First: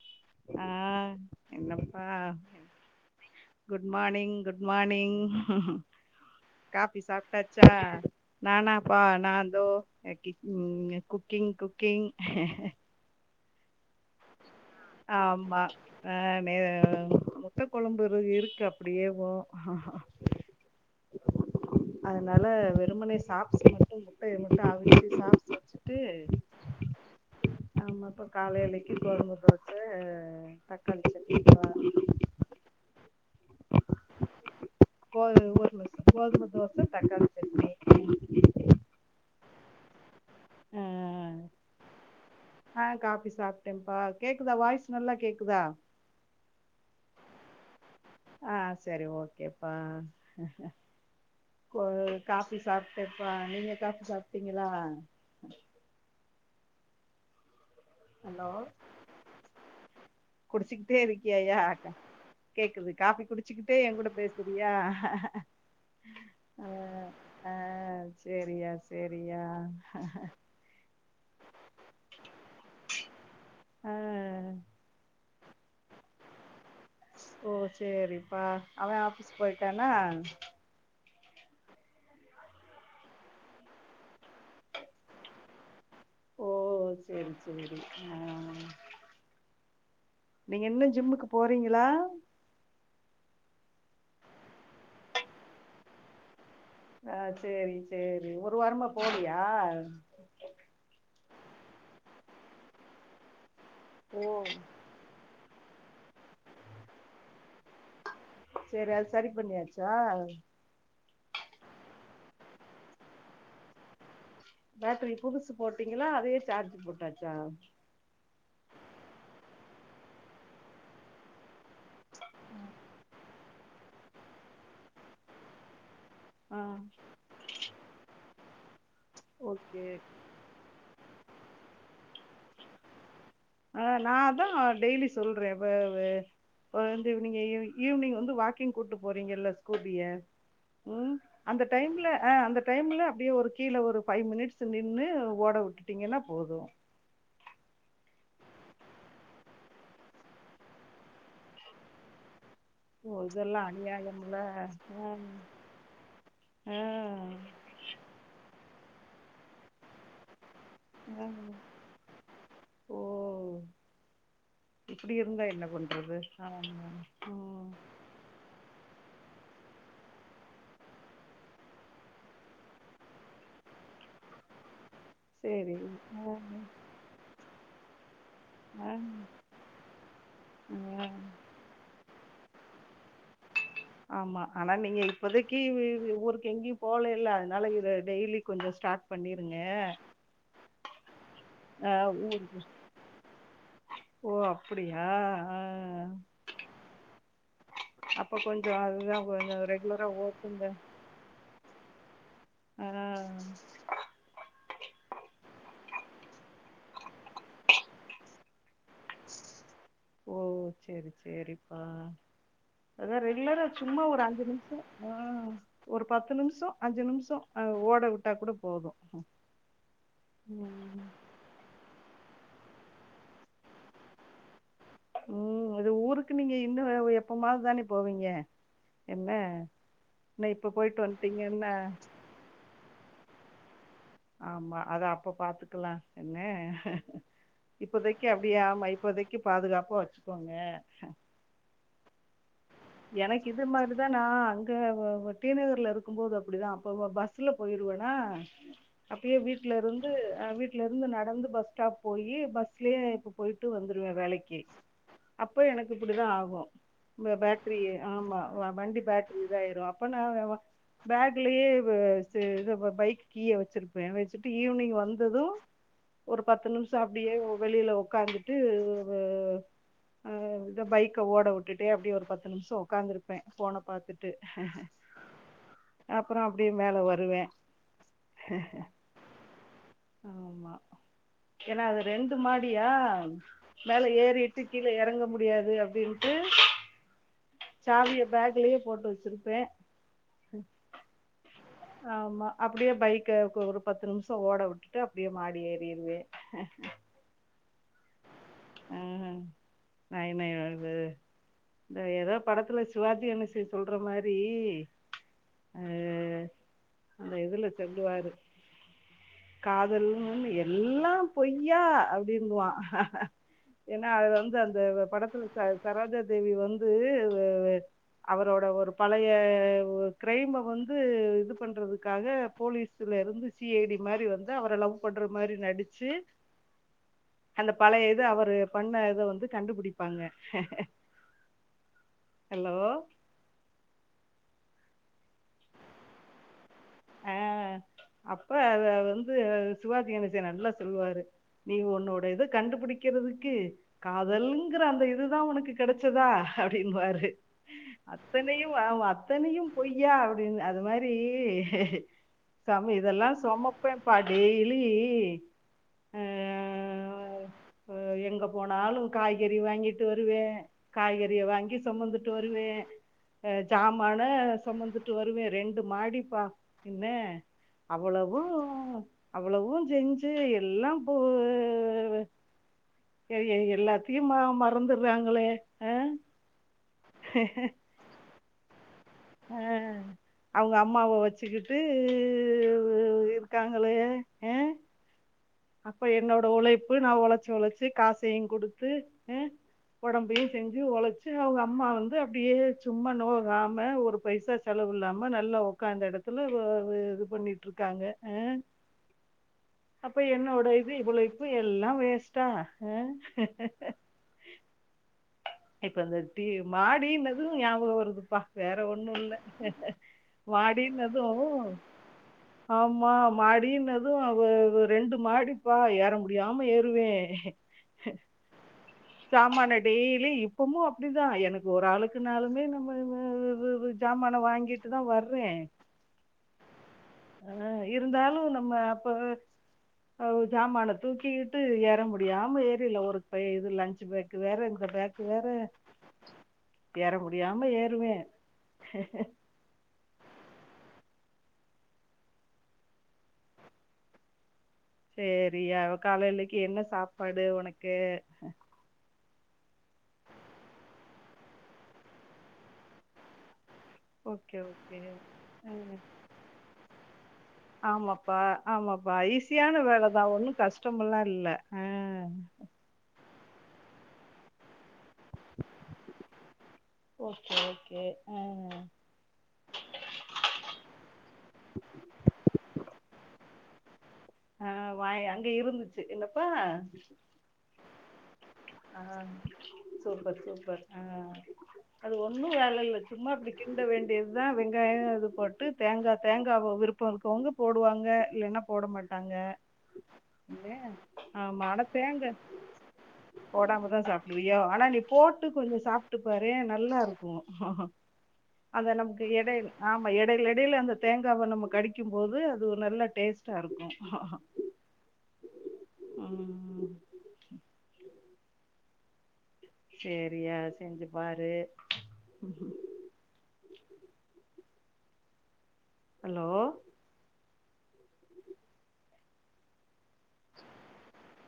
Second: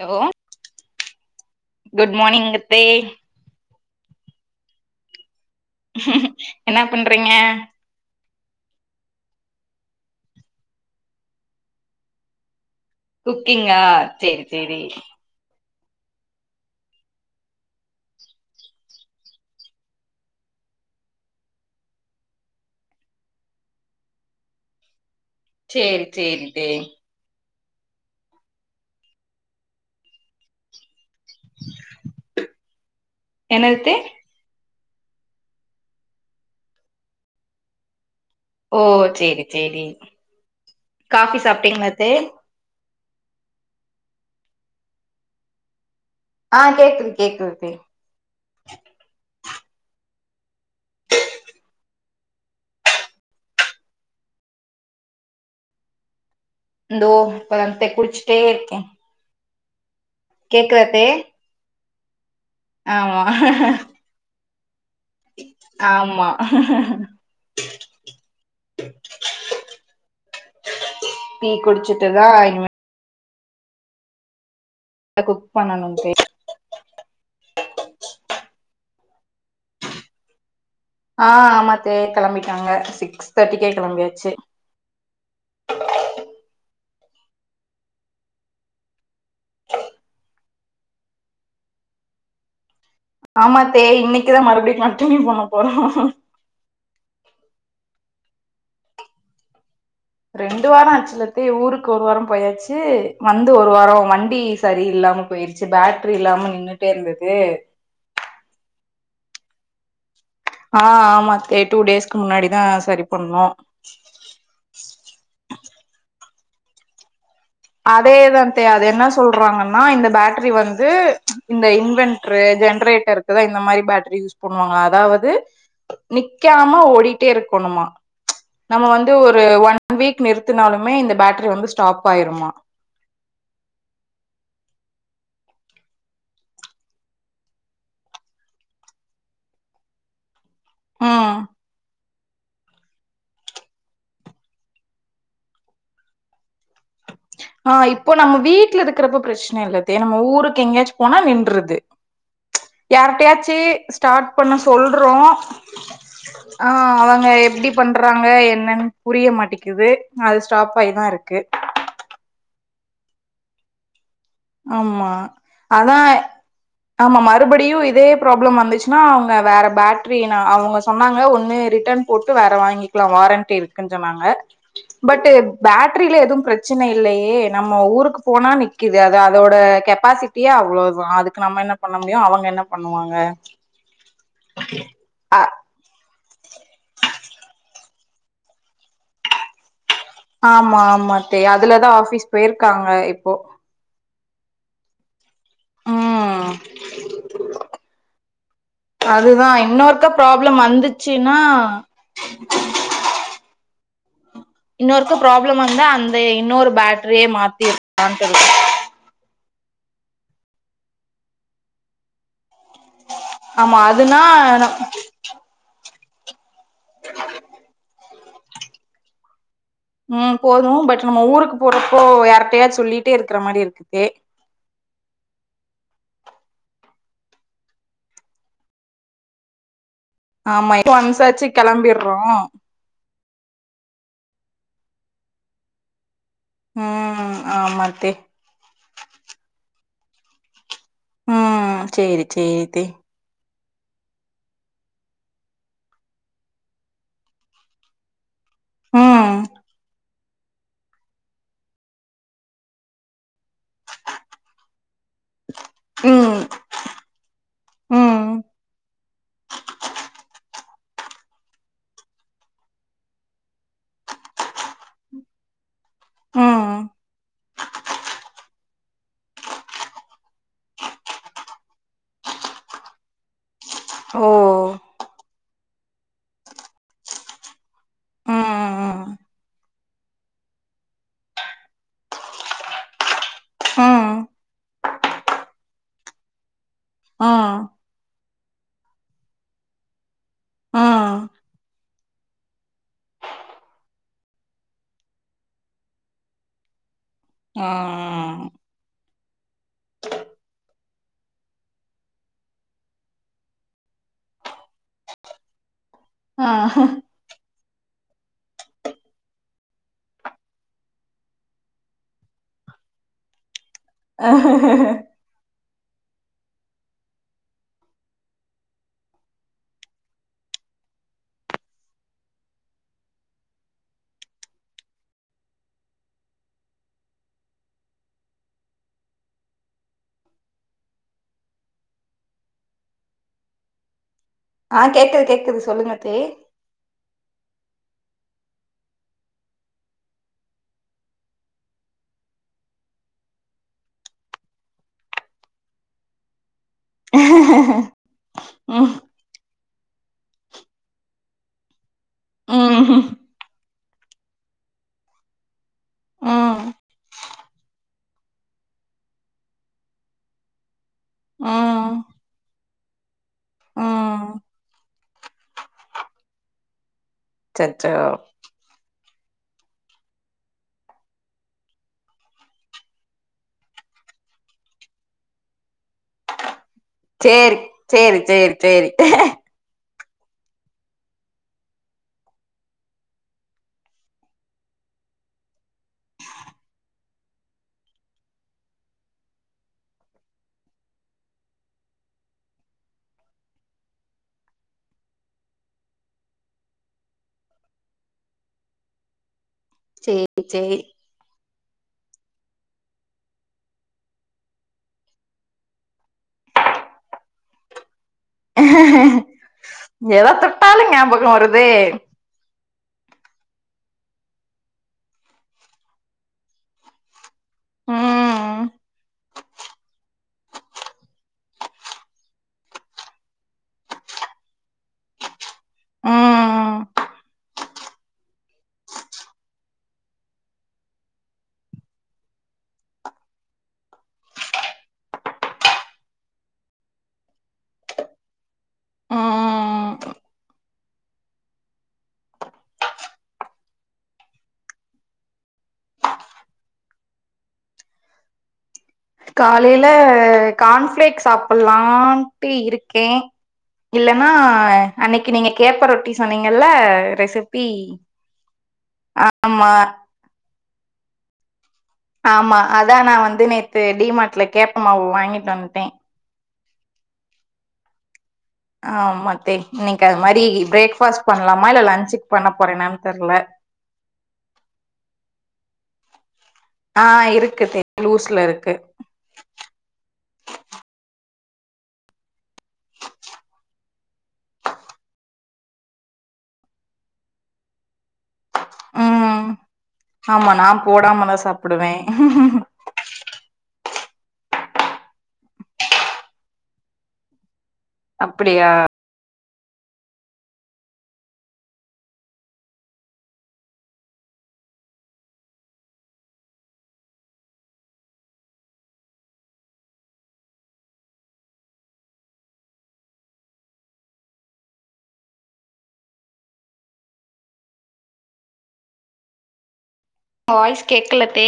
Hello ஆ என்னப்பா good morning அத்தே குட் மார்னிங் குட் மார்னிங் என்ன பண்றீங்க நானப்பா நான் தோ உ குக்கிங் குக்கிங் குக்கிஙா செரி ஆமா ஆ நே முட்ட கொழம்புற இருக்கு அப்படியேவும் [inaudible] அதனால வெறுமனைே சாப்பிச்சு மட்டும் முட்டை மட்டும் அவிச் சாப்ப சேரி சேரி சேரி ஆமாப்ப காலையிலைக்கு கொழம்பு டக் என்னதுத்தே கோ [inaudible] கோதுமை தோசை தக்காளி சட்னி ஓ சேரி சேரி காபி சாப்பிட்டீங்களா அத்தே காபி சாப்புட்டேன்ப்பா கேக்குதா வாய்ஸ் நல்லா கேக்குதா ஆ கேக்குது கேக்குது த்தே ஆ சரி ஓகே கேப்பா [inaudible] கோ காபி சாப்புடேப்பா நீங்க காபி சாப்ட்டீங்களா இந்தோ இப் குடிச்சுட்டே இருக்கேன குடிச்சிக்கிட்டே இருக்கியா யா கேக்குது ஆமா காபி குச்சுட்டே எங் கூட பேச யா ஆமா ஆ ஆ சரியா சரியா ஆ டி குடிச்சுட்டுதான் இ ஆ குக் பண்ணனும் அத்தே [inaudible] ஓ சேரிப்பா அவன் ஆபீஸ் போயிட்டானா ஆ ஆமா அத்தே கிளம்பிட்டாங்க சிக்ஸ் தேட்டிக்கே கிளம்பியாச்சு [inaudible] ம் சரி சரி அ நீங்க இன்னும் ஜிம்முக்கு போறீங்களா ஆமா த்தே இன்னைக்குதான் மறுபடியும் கன்டினியூ பண்ண போறோம் அ சரி சரி ஒரு வாரமா போலயா ரெண்டு வாரம் ஆச்சுலத்தே ஊருக்கு ஒரு வாரம் போயாச்சு வந்து ஒரு வாரம் ஓ வண்டி சரில்லாம போயிரு பேட்டரி இல்லாம நின்னுட்டே இருந்தது சரி அது சரி பண்ணியாச்சா ஆ ஆமா த்தே டூ டேஸ்க்கு முன்னாடிதான் சரி பண்ணும் பாட்ரி புதுசு போட்டீங்களா அதே சார்ஜ் போட்டாச்சா அதேதாத்தே அது என்ன சொல்றாங்கன்னா இந்த பாட்ரி வந்து இந்த இன்வென்டரு ஜென்ரேட்டர்க்குதா இந்த மாரி பாட்ரி யூஸ் பண்ணுவாங்களா அதாவது ஆ நிக்காம ஓடிட்டே இருக்கணுமா நம்ம வந்து ஒரு ஒன் ஓகே வீக் நிறுத்துனாலுமே இந்த பட் வந்து ஸ்டாப் ஆயிருமா ஆ நா அதா டேலி சொல்ற வ வ இப்ப வந்து நீங்க ஈவ்னிங் வந்து வாக்கிங் கூட்டு போறீங்கல்ல ஸ்கூபிய ம் அந்த டைம்ல அ அந்த டைம்ல அப்டியே ஒரு கீழ ஒரு ஃபைவ் மினிட்ஸ் நின்னு ஓட உட்டுட்டீங்கனா போது ஆ இப்போ நம்ம வீட்ல இருக்குறப்போ பிரச்ன இல்லதே நம்ம ஊருக்கு எங்கயாச்சு போனா நின்றுது ஓ யார்ட்டயாச்சு இதெல்லா ஸ்டார்ட் அநியாயம்ல பண்ண சொல்றோ ஆ ஆ அவங்க எப்டி பண்றாங்க என்னன் புரிய மாட்டிக்குது அல்ஸ் ஸ்டாப் ஆயி தா ஆ இருக்கு ஓ ஆமா இப்டி இருந்தா என்ன அதா பண்றது ஆமா ம் மறுபடியு இதே ப்ராப்ளம் வந்துச்சு னா அவங்க வேற பாட்ரி நா அவங்க சொன்னாங்க ஒன்னு ரிட்டன் போட்டு வேற வாங்கிக்லா வாரண்டி இருக்குன் சொன்னாங்க பட்டு சேரி பாட்ரில ஆ எதுவு பிரச்சன இல்லையே நம்ம ஊருக்கு போனா நிக்கு ஆ அது அதோட கெப்பாசிட்டியே அவ்ளோதா ம். அதுக்கு நம்ம என்ன பண்ண அவங்க என்ன பண்ணுவாங்க ஆமா ஆனா நீங்க அ இப்பதைக்கு ஊரு எங்கயு போலல்ல அதனால இத டெய்லி கொஞ்சோ ஸ்டாட் ஆமா ஆமா தே அ அதுலதா ஆபீஸ் ஊருக்கு போய்ருக்காங்க இப்போ ஓ அப்டியா ஆ ம் அப்ப கொஞ்சம் அதுதான் அதுதா கொஞ்சம் ரெகுலரா இன்னொருக்கா ப்ராப்ளம் ஓட்டுங்க. வந்துச்சுனா ம் இன்னொருக்க ப்ராப்ளம் வந்தா அந்த இன்னொரு பேட்ரியே மாத்திர்கா சொல்ற ஓ சேரி சேரிப்பா அதா ரெகுலரா ஆமா சும்மா அதுனா ஒரு அஞ்சு நிம்ஷோ ஆ ஒரு பத்து நிம்ஷோ அஞ்சு நிமிஷோ அ ஓட விட் டா கூட போது ம் போது பட் நம்ம ஊருக்கு போறப்போ யார் கிட்டயா சொல்லிட்டே இருக்கிற மாரி இருக்குதே உம் இது ஊருக்கு நீங்க இன்னும் எப்போமாவதுதானே போவீங்க என்ன என்ன இப்ப ஆமா [unintelligible] போயிட்டு ஒன்ஸ் ஆச்சி வந்துட்டீங்கன்னா கிளம்பிர்றோ ஆமா அத அப்ப பாத்துக்கலாம் என்ன? உம் ஆமா த்தே இப்பதைக்கு பாதுகாப்பா வச்சுக்கோங்க ஆ சேரி சேரி தே எனக் இது மாதிரி தா நா அங்க ஓ டீநகர்ல இருக்கும் போது அப்படிதா அப்போ பஸ்ல போயிடுவனா ம் அப்டியே வீட்டுல இருந்து ஹ வீட்டுல இருந்து நடந்து பஸ் ஸ்டாப் போயி பஸ்லயே இப்ப போயிட்டு வந்துருவே வேலைக்கு அப்போ எனக்கு இப்படி தான் ம் ஆகு பா அப்படியே ம் ஆமா வண்டி பேட்டரி இதாயிடும் அப்ப நான் பேக்லயே வ ச இது பைக் கீய வச்சிருப்பே வச்சுட்டு ஈவினிங் வந்தது ஒரு பத்து ம் நிமிஷம் அப்படியே வெளியில உக்காந்துட்டு ஆ இத பைக்க ஓட விட்டுட்டே அப்படிய ஒரு பத்து நிமி அஞ்சு நிமிஷம் உ்காந்துருப்பே ஃபோன ஓ பார்த்துட்டு அப்பற அப்படியே மேல வருவே ம் அ ம் ஏன்னா அது ரெண்டு மாடியா ம் மேல ம் ஏறிட்டு கீழே எறங்க முடியாது அப்படின்ட்டு ஆ சாவிய பேக்லயே போட்டு வச்சிருப்பேன் ம் ஆ ஆமா அப்படியே பைக்க ஒரு பத்து நிமிஷ ஓட விட்டுட்டு அப்படியே மாடி ஏறிடுவே ஆஹ் ஆஹ் நை நய் அது ஏதோ படத்துல சிவாஜி கணேச சொல்ற மாரி அ ஆஹ் அந்த இதுல சொல்லுவாரு காதல்னு எல்லாம் பொய்யா அப்டிங்குவா ஆஹ அஹ் அஹா ஏன்னா அதுல வந்து அந்த படத்துல சரோஜாதேவி வந்து அவரோட ஒரு பழைய க்ரைம்ம வந்து இது பண்றதுக்காக போலீஸ்ல இருந்து சி ஐ டி மாதிரி வந்து அவர லவ் பண்ற மாரி நடிச்சு அந்த பழைய இது அவரு பண்ண இத வந்து கண்டுபிடிப்பாங்க ஹலோ ஆஹ் கேக்குது கேக்குது சொல்லுங்க தே ஆஹ் அப்ப அத வந்து சிவாஜிகணேசன் நல்லா சொல்லுவாரு நீ ஒன்னோட இத கண்டுபிடிக்கறதுக்கு காதல்ங்கிற அந்த இதுதா உனக்கு கிடைச்சுதா அப்டிம்பாரு அத்தனையும் அ ம் அத்தனையும் பொய்யா அப்படின்னு அது மாதிரி சாமி ம் இதெல்லாம் சொமப் இப்பப்பா டெய்லி ம் ஆஹ் எங்க போனாலும் காய்கறி வாங்கிட்டு வருவேன் காய்கறிய வாங்கி ம் சுமந்துட்டு வருவேன் ஜாமன ம் சுமந்துட்டு போய்ட்டு வருவேன் ரெண்டு மாடிப்பா என்ன அச்சச்சோ அவ்வளவூ. அவ்வளவும் செஞ்சு எல்லாம் போ எல்லாத்தையும் மறந்துடுறாங்களே ஹே. சேரி சேரி சேரி சேரி. அஹ் அவங்க அம்மாவ வச்சுக்கிட்டு இருக்காங்களே அஹ. அப்ப என்னோட உழைப்பு நா ஒழச்சு ஒழச்சு காசையுங் குடுத்து ஆ ஒடம்பையு செஞ்சு ஒழச்சு அவ்ங்க அம்மா வந்து அப்டியே சும்மா நோகாம ஒரு பைசா செலவுல்லாம நல்லா உக்காந்த எடத்துல வ வ இது பண்ணிட்ருக்காங்க ஆ இப்ப சேரி என்னோட சேரி இது இவ்ளோ ப்பு எல்லா வேஸ் ட்டா ஆ இப்ப வந்துட்டு மாடீன்னது ஞாபகொ வருது ப்பா வேற ஒண்ணு இல்ல எத தொட்டாலு மாடீன்னது ஞாபகம் வருதே ஆமா மாடீன்னது அவ அவ ரெண்டு மாடிப்பா ஏற முடியாம ஏறுவே ம் சாமான டெய்லி க்குமோ அப்டிதா எனக்கு ஒரு ஆளுக்குனாலுமே நம்ம [unintelligible] சாமான வாங்கிட்டு தா வர்றே ம் ம் அ இருந்தாலு நம்ம அப்ப ஆவ ஜாமான தூக்கிக்யிட்டு ஏற முடியாம ஏறில ஒரு பை இது லன்ச்சு பேக்கு வேற இந்த பேக்கு வேற ஏற முடியாம ஏறுவே ம் சேரியா காலையிலக்கி என்ன சாப்பாடு ஒனக்கு காலையில கார்ன்ஃப்ளேக் சாப்புல்லாம்ட்டு இருக்கே இல்லன்னா ஓகே ஓகே அன்னக்கி நீங்க கேப்ப ரொட்டி சொன்னீங்கல்ல ரெசிப்பி ஆமாப்பா ஆமா டமுல்லா இல்ல ஆமா அதா நா வந்து நேத்து டீமாட்ல கேப்பமாவு வாங்கித் வன்ட்டே ஓகே ஓகே அ ஆமாத்தே இன்னக்கி அது மாரி பிரேக்ஃபாஸ்ட் பண்லாமா இல்ல லன்ச்சுக் பண்ண போறேனான் தெர்ல ஆ வாய் அங்க இருந்துச்சு இல்லப்பா ஆ இருக்கு தே லூஸ்ல இரு ஆ சூப்பர் சூப்பர் ஆ அது ஒண்ணு வேல இல்ல சும்மா அப்டி கிண்ட வேண்டியதுதா வெங்காய இது போட்டு தேங்கா தேங்காவ விருப்போயிருக்கறவங்க போடுவாங்க ங்க இல்லன்னா போட மாட்டாங்க ம் ஆமா இல்ல நா போடாமதா ஆ ஆமா ஆனா சாப்புடுவே தேங்கா போடாமதா சாப்பிடுவியோ ஆனா நீ போட்டு கொஞ்சோ சாப்ட்டுப்பாரு நல்லா இருக்கு அப்டியா அது நமக்கு எடை ஆமா எடைல எடைல அந்த தேங்காவ நம்ம கடிக்கும்போது அது நல்ல டேஸ்ட்டா இருக்கு ஹஹாஹ. ம் சேரியா செஞ்சு பாரு ஹ்ம் ஹலோ வாய்ஸ் கேக்லத்தே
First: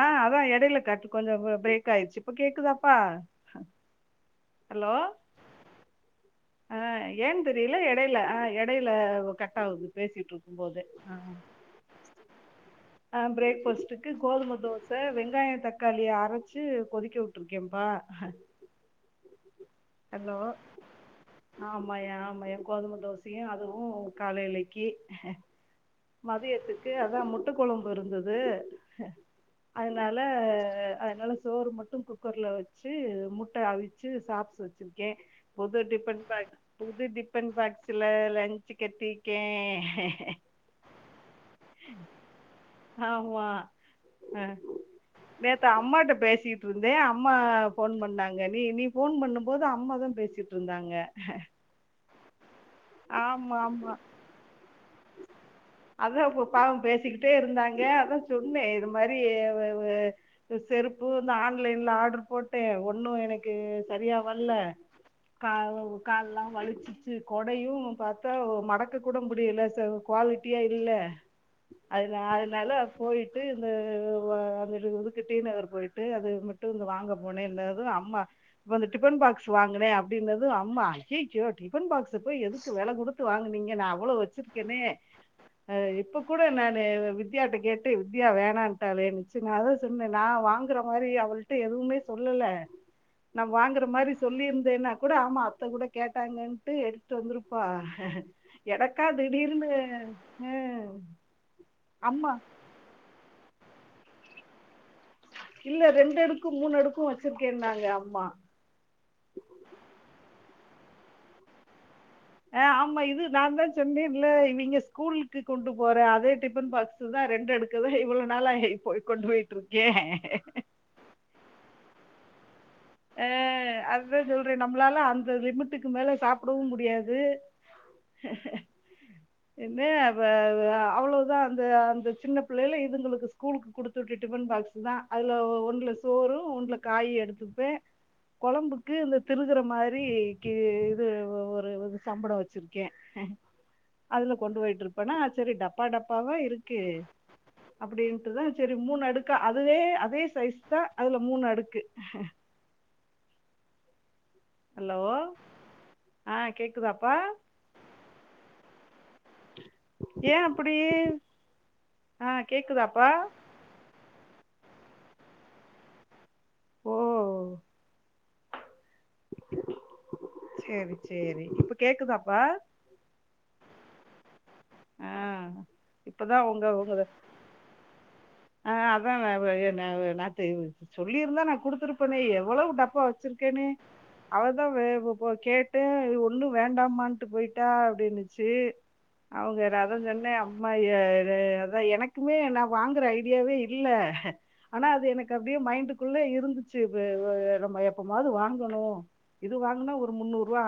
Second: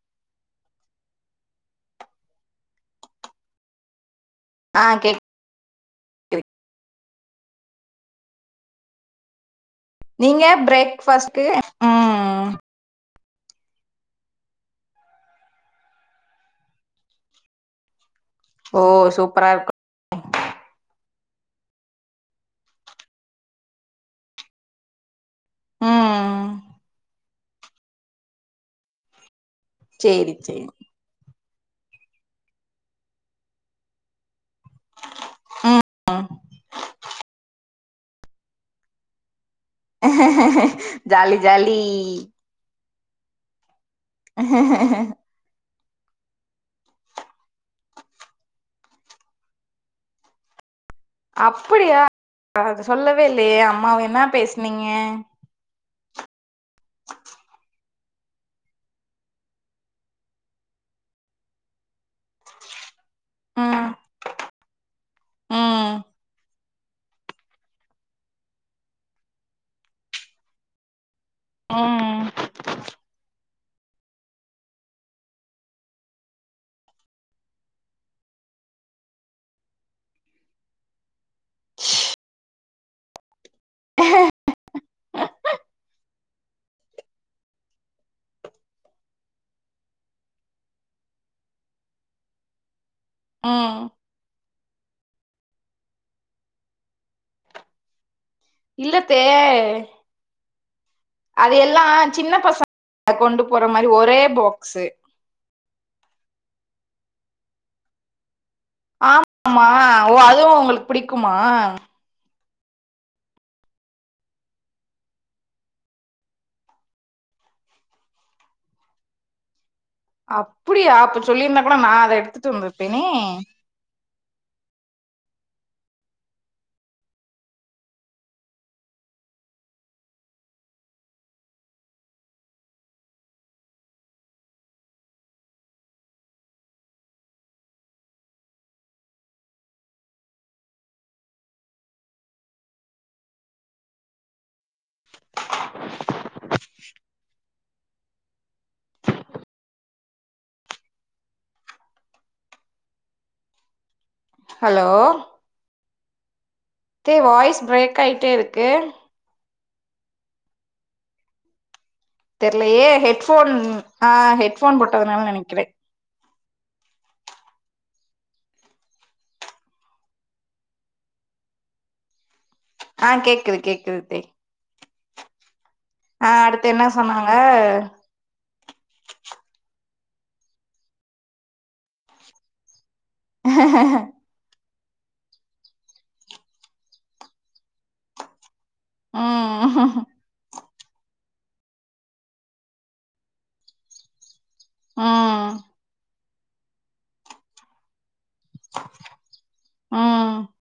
ஆ அதா எடைல கட்டு கொஞ்சோ பிரேக் ஆயிருச்சு இப்ப கேக்குதாப்பா ஆ ஹலோ கேக் ஏன் தெரில எடைல எடைல கட் ஆகுது பேசிட்டு நீங்க இருக்கும் போதே பிரேக்ஃபாஸ்ட்டு்க்கு ம் பிரேக்ஃபாஸ்ட்டு்க்கு கோதும தோச வெங்காயோ தக்காளிய அரச்சு கொதிக்க விட்டுருக்கேன்ப்பா ஓ சூப்பரா இருக்கு ஹலோ ஆமாயா ஆமாயா கோதுமை தோசையு அதுவு காலைலக்கு ம் மதியத்துக்கு அதா மு முட்டு குழம்பு இருந்தது. அதனால சேரி சேரி அதனால சோறு மட்டும் குக்கரில் வச்சு முட்டை அவிச்சு சாப்பிட் க்கேன் புது டிபன் ம் பாக்ஸ் புது டிபன் பாக்ஸ் லன் லஞ்ச் கட்டிருக்கேன். ஹஹ ஜாலி ஜாலி. ஆமா. ஆ ஹ ஹ நேத்து அம்மாட்ட பேசிட்டிருந்தேன் அம்மா போன் பண்ணாங்க நீ நீ போன் பண்ணும் தா போது அம்மாதா பேசிட்டுருந்தாங்க அப்படியா அது சொல்லவே ஆமா இல்லையே ஆமா அம்மாவ என்ன பேசுனீங்க அதான் பாவம் பேசிக்கிட்டே இருந்தாங்க அதான் சொன்னே இது மாதிரி செருப்பு இந்த ஆன்லைன்ல ஆர்டர் போட்டு இன்னும் எனக்கு ம் சரியா வர்ல கால் ம் காலெலாம் வலிச்சு கொடையு பார்த்தா மடக்க கூட முடியல குவாலிட்டியா இல்ல அது ம் அதனால போயிட் ட்டு இந்த வ அத இதுக்கு டீநகர் போயிட்டு அது மட்டு அங்க வாங்க போனேன்னதூ அம்மா ப அந்த டிபன்பாக்ஸ் வாங்குனே அப்டின்னன அம்மா அய்யய்யோ டிஃபன் பாக்ஸ் ச போய் எதுக்கு வெல குடுத்து வாங்குனீங்க நா அவ்வளோ வெச்சிர்க்கேனே ஆ இப்போக் கூட நானு வித்யாட்ட கேட்டு வித்யா வேணான்ட்டாலேனுச்சு நா அதா சொன்னே நா வாங்குற மாரி அவள்ட்ட எதுவ்மே சொல்லல நா ம் வாங்குற மாரி சொல்லியிருந்தேனா கூட ஆமா அத்தக்கூட கேட்டாங்கன்ட்டு எடுத் து வந்துருப்பா எனக்கா இல்லத்தே திடீர்னு ஏ அது எல்லா சின்ன பசங்க கொண்டு போற மாரி ஒரே பாக்ஸு இல்ல ரெண்டு அடுக்கு மூணு அடுக்கும் வச்சுருக்கேன்னாங்க அம்மா ஆமா ஆமா ஓ அதுவும் அவொங்களுக்கு பிடிக்குமா ஆஹ் ஆமா இது நான் தா சொன்னேல இவெங்க ஸ்கூலுக்கு கொண்டு போற அதே டிஃபன் பாக்ஸ தான் ரெண்டு அடுக்கத இவ்வளோ நாள கொண்டு போயிட்டு இருக்க அப்படியா அப்ப சொல்லிருந்தா கூட நான் அதை எடுத்து [unintelligible] பனே சொல்றே நம்மளால அந்த லிமிட்டுக்கு மேல சாப்புடவு முடியாது என் அவ்ளோதா அந்த அந்த சின்ன பிள்ளைல இதுங்களுக்கு ஸ்கூலுக்கு குடுத்து விட்ட டிபன் பாக்ஸ் தான் அதுல ஒன்ல சோறு ஒன்ல காயும் எடுத்துப்பே கொழம்புக்கு இந்த திருகுற மாரி கி இது ஒரு ஒரு சம்படம் வச்சிருக்கே அதுல கொண்டு போயிட்டு இருக் னா சரி டப்பா டப்பாவா இருக் க்கு அப்டின்ட்டுதா சரி மூணு அடுக்கா அதுவே அதே சைஸ் தான் அதுல மூணு அடுக்கு ஹலோ ஆ தே கேக்குதாப்பா வாய்ஸ் ப்ரேக் ஆயிட்டே இருக்கு ஏன் அப்படி ஆ தெர்லயே ஏ கேக்குதாப்பா ஹெட்ஃபோன் ஆ ஹெட் போன் போட்டதுனால நெனைக்கிறேன் ஓ [inaudible] சேரி சேரி இப்ப கேக்குதாப்பா ஆ கேக்குது கேக்குது அத்தே ஆ ஆ இப்பதான் அடுத்து என்ன சொன்னாங்க ஆஹ் அதான் நாத்து சொல்லியிருந்தா நான் குடுத்தருப்பனே எவ்வளவு ப்போ வச்சிருக்கேன்னு அவ கேட்டேன் அது ஒன்னும் வேண்டாமான்ட்டு போயிட்டா அப்படின்னுச்சு அவங்கற ம் அதது சொன்னே ஆ அதா எனக்குமே நான் வாங்குற ஐ டியாவே இல்ல ஆனா அது எனக்கு ம் அப்படியே மைண்டுக்குள்ள இரு இருந்துச்சு நம்ம எப்ப எப்பவாது வாங்கணும் இது வாங்கனா ஒரு ம் முன்னூறு ரூபா